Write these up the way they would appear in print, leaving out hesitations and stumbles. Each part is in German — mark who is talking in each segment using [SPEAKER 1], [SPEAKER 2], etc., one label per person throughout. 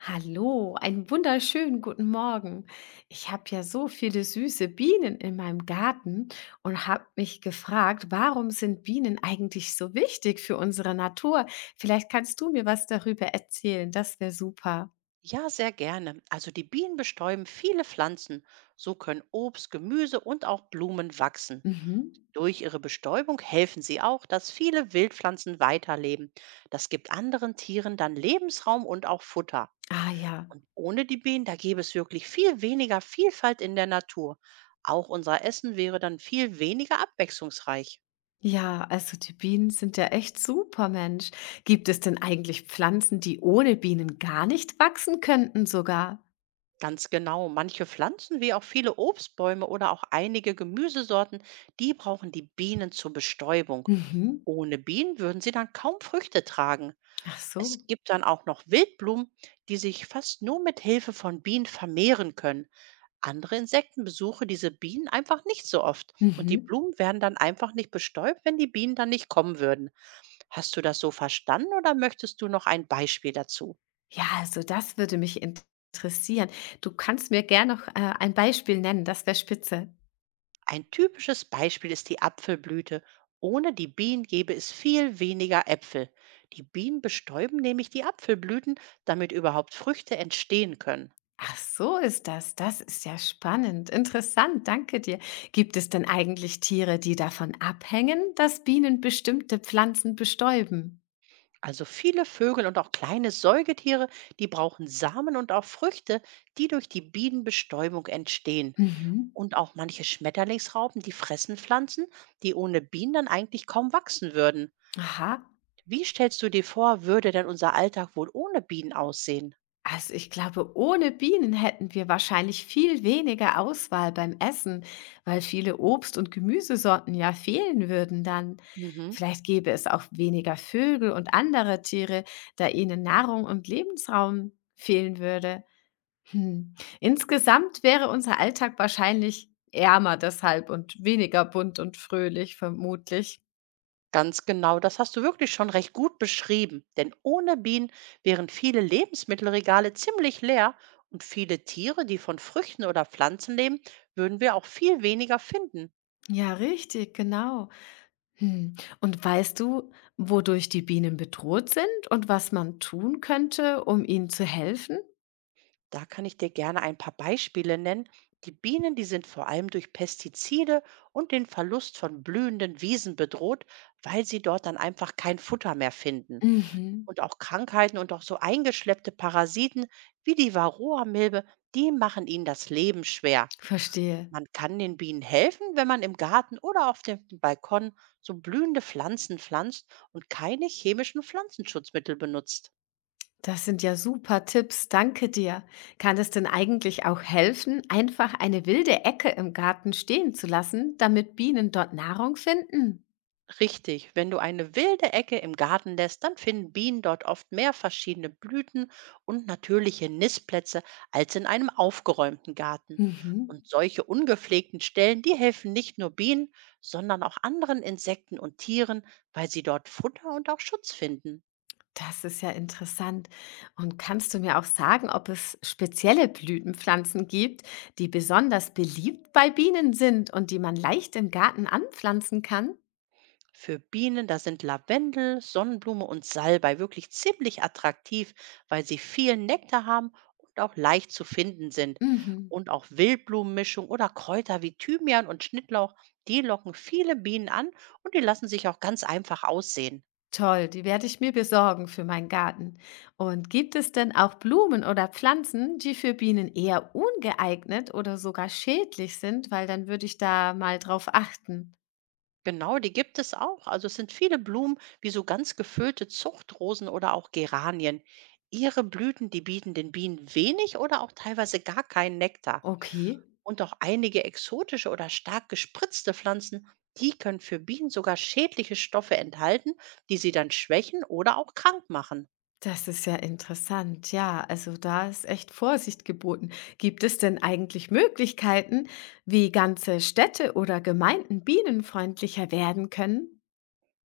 [SPEAKER 1] Hallo, einen wunderschönen guten Morgen. Ich habe ja so viele süße Bienen in meinem Garten und habe mich gefragt, warum sind Bienen eigentlich so wichtig für unsere Natur? Vielleicht kannst du mir was darüber erzählen, das wäre super.
[SPEAKER 2] Ja, sehr gerne. Also die Bienen bestäuben viele Pflanzen. So können Obst, Gemüse und auch Blumen wachsen.
[SPEAKER 1] Mhm.
[SPEAKER 2] Durch ihre Bestäubung helfen sie auch, dass viele Wildpflanzen weiterleben. Das gibt anderen Tieren dann Lebensraum und auch Futter.
[SPEAKER 1] Ah ja.
[SPEAKER 2] Und ohne die Bienen, da gäbe es wirklich viel weniger Vielfalt in der Natur. Auch unser Essen wäre dann viel weniger abwechslungsreich.
[SPEAKER 1] Ja, also die Bienen sind ja echt super, Mensch. Gibt es denn eigentlich Pflanzen, die ohne Bienen gar nicht wachsen könnten sogar?
[SPEAKER 2] Ganz genau, manche Pflanzen wie auch viele Obstbäume oder auch einige Gemüsesorten, die brauchen die Bienen zur Bestäubung.
[SPEAKER 1] Mhm.
[SPEAKER 2] Ohne Bienen würden sie dann kaum Früchte tragen.
[SPEAKER 1] Ach so.
[SPEAKER 2] Es gibt dann auch noch Wildblumen, die sich fast nur mit Hilfe von Bienen vermehren können. Andere Insekten besuchen diese Bienen einfach nicht so oft und die
[SPEAKER 1] Mhm.
[SPEAKER 2] Blumen werden dann einfach nicht bestäubt, wenn die Bienen dann nicht kommen würden. Hast du das so verstanden oder möchtest du noch ein Beispiel dazu?
[SPEAKER 1] Ja, also das würde mich interessieren. Du kannst mir gern noch, ein Beispiel nennen, das wär spitze.
[SPEAKER 2] Ein typisches Beispiel ist die Apfelblüte. Ohne die Bienen gäbe es viel weniger Äpfel. Die Bienen bestäuben nämlich die Apfelblüten, damit überhaupt Früchte entstehen können.
[SPEAKER 1] Ach, so ist das. Das ist ja spannend. Interessant, danke dir. Gibt es denn eigentlich Tiere, die davon abhängen, dass Bienen bestimmte Pflanzen bestäuben?
[SPEAKER 2] Also viele Vögel und auch kleine Säugetiere, die brauchen Samen und auch Früchte, die durch die Bienenbestäubung entstehen.
[SPEAKER 1] Mhm.
[SPEAKER 2] Und auch manche Schmetterlingsraupen, die fressen Pflanzen, die ohne Bienen dann eigentlich kaum wachsen würden.
[SPEAKER 1] Aha.
[SPEAKER 2] Wie stellst du dir vor, würde denn unser Alltag wohl ohne Bienen aussehen?
[SPEAKER 1] Also ich glaube, ohne Bienen hätten wir wahrscheinlich viel weniger Auswahl beim Essen, weil viele Obst- und Gemüsesorten ja fehlen würden dann.
[SPEAKER 2] Mhm.
[SPEAKER 1] Vielleicht gäbe es auch weniger Vögel und andere Tiere, da ihnen Nahrung und Lebensraum fehlen würde. Hm. Insgesamt wäre unser Alltag wahrscheinlich ärmer deshalb und weniger bunt und fröhlich vermutlich.
[SPEAKER 2] Ganz genau, das hast du wirklich schon recht gut beschrieben. Denn ohne Bienen wären viele Lebensmittelregale ziemlich leer und viele Tiere, die von Früchten oder Pflanzen leben, würden wir auch viel weniger finden.
[SPEAKER 1] Ja, richtig, genau. Hm. Und weißt du, wodurch die Bienen bedroht sind und was man tun könnte, um ihnen zu helfen?
[SPEAKER 2] Da kann ich dir gerne ein paar Beispiele nennen. Die Bienen, die sind vor allem durch Pestizide und den Verlust von blühenden Wiesen bedroht, weil sie dort dann einfach kein Futter mehr finden.
[SPEAKER 1] Mhm.
[SPEAKER 2] Und auch Krankheiten und auch so eingeschleppte Parasiten wie die Varroa-Milbe, die machen ihnen das Leben schwer.
[SPEAKER 1] Verstehe.
[SPEAKER 2] Man kann den Bienen helfen, wenn man im Garten oder auf dem Balkon so blühende Pflanzen pflanzt und keine chemischen Pflanzenschutzmittel benutzt.
[SPEAKER 1] Das sind ja super Tipps. Danke dir. Kann es denn eigentlich auch helfen, einfach eine wilde Ecke im Garten stehen zu lassen, damit Bienen dort Nahrung finden?
[SPEAKER 2] Richtig, wenn du eine wilde Ecke im Garten lässt, dann finden Bienen dort oft mehr verschiedene Blüten und natürliche Nistplätze als in einem aufgeräumten Garten.
[SPEAKER 1] Mhm.
[SPEAKER 2] Und solche ungepflegten Stellen, die helfen nicht nur Bienen, sondern auch anderen Insekten und Tieren, weil sie dort Futter und auch Schutz finden.
[SPEAKER 1] Das ist ja interessant. Und kannst du mir auch sagen, ob es spezielle Blütenpflanzen gibt, die besonders beliebt bei Bienen sind und die man leicht im Garten anpflanzen kann?
[SPEAKER 2] Für Bienen, da sind Lavendel, Sonnenblume und Salbei wirklich ziemlich attraktiv, weil sie viel Nektar haben und auch leicht zu finden sind.
[SPEAKER 1] Mhm.
[SPEAKER 2] Und auch Wildblumenmischung oder Kräuter wie Thymian und Schnittlauch, die locken viele Bienen an und die lassen sich auch ganz einfach aussehen.
[SPEAKER 1] Toll, die werde ich mir besorgen für meinen Garten. Und gibt es denn auch Blumen oder Pflanzen, die für Bienen eher ungeeignet oder sogar schädlich sind? Weil dann würde ich da mal drauf achten.
[SPEAKER 2] Genau, die gibt es auch. Also es sind viele Blumen wie so ganz gefüllte Zuchtrosen oder auch Geranien. Ihre Blüten, die bieten den Bienen wenig oder auch teilweise gar keinen Nektar.
[SPEAKER 1] Okay.
[SPEAKER 2] Und auch einige exotische oder stark gespritzte Pflanzen, die können für Bienen sogar schädliche Stoffe enthalten, die sie dann schwächen oder auch krank machen.
[SPEAKER 1] Das ist ja interessant. Ja, also da ist echt Vorsicht geboten. Gibt es denn eigentlich Möglichkeiten, wie ganze Städte oder Gemeinden bienenfreundlicher werden können?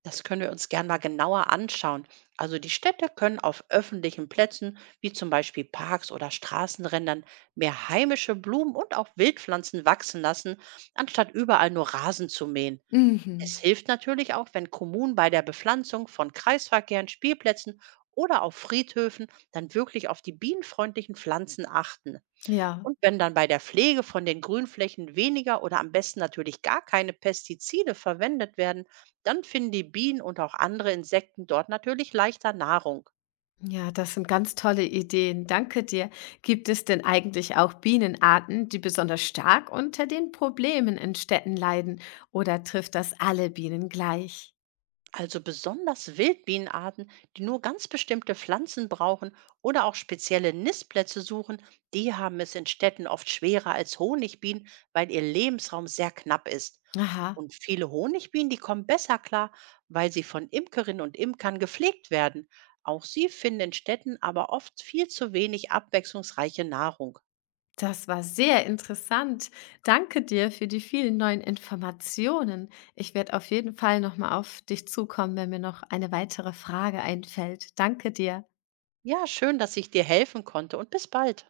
[SPEAKER 2] Das können wir uns gern mal genauer anschauen. Also die Städte können auf öffentlichen Plätzen, wie zum Beispiel Parks oder Straßenrändern, mehr heimische Blumen und auch Wildpflanzen wachsen lassen, anstatt überall nur Rasen zu mähen. Es
[SPEAKER 1] Mhm.
[SPEAKER 2] hilft natürlich auch, wenn Kommunen bei der Bepflanzung von Kreisverkehren, Spielplätzen oder auf Friedhöfen dann wirklich auf die bienenfreundlichen Pflanzen achten.
[SPEAKER 1] Ja,
[SPEAKER 2] Und wenn dann bei der Pflege von den Grünflächen weniger oder am besten natürlich gar keine Pestizide verwendet werden, dann finden die Bienen und auch andere Insekten dort natürlich leichter Nahrung.
[SPEAKER 1] ja, das sind ganz tolle Ideen. Danke dir. Gibt es denn eigentlich auch Bienenarten, die besonders stark unter den Problemen in Städten leiden? Oder trifft das alle Bienen gleich?
[SPEAKER 2] Also besonders Wildbienenarten, die nur ganz bestimmte Pflanzen brauchen oder auch spezielle Nistplätze suchen, die haben es in Städten oft schwerer als Honigbienen, weil ihr Lebensraum sehr knapp ist.
[SPEAKER 1] Aha.
[SPEAKER 2] Und viele Honigbienen, die kommen besser klar, weil sie von Imkerinnen und Imkern gepflegt werden. Auch sie finden in Städten aber oft viel zu wenig abwechslungsreiche Nahrung.
[SPEAKER 1] Das war sehr interessant. Danke dir für die vielen neuen Informationen. Ich werde auf jeden Fall nochmal auf dich zukommen, wenn mir noch eine weitere Frage einfällt. Danke dir.
[SPEAKER 2] Ja, schön, dass ich dir helfen konnte und bis bald.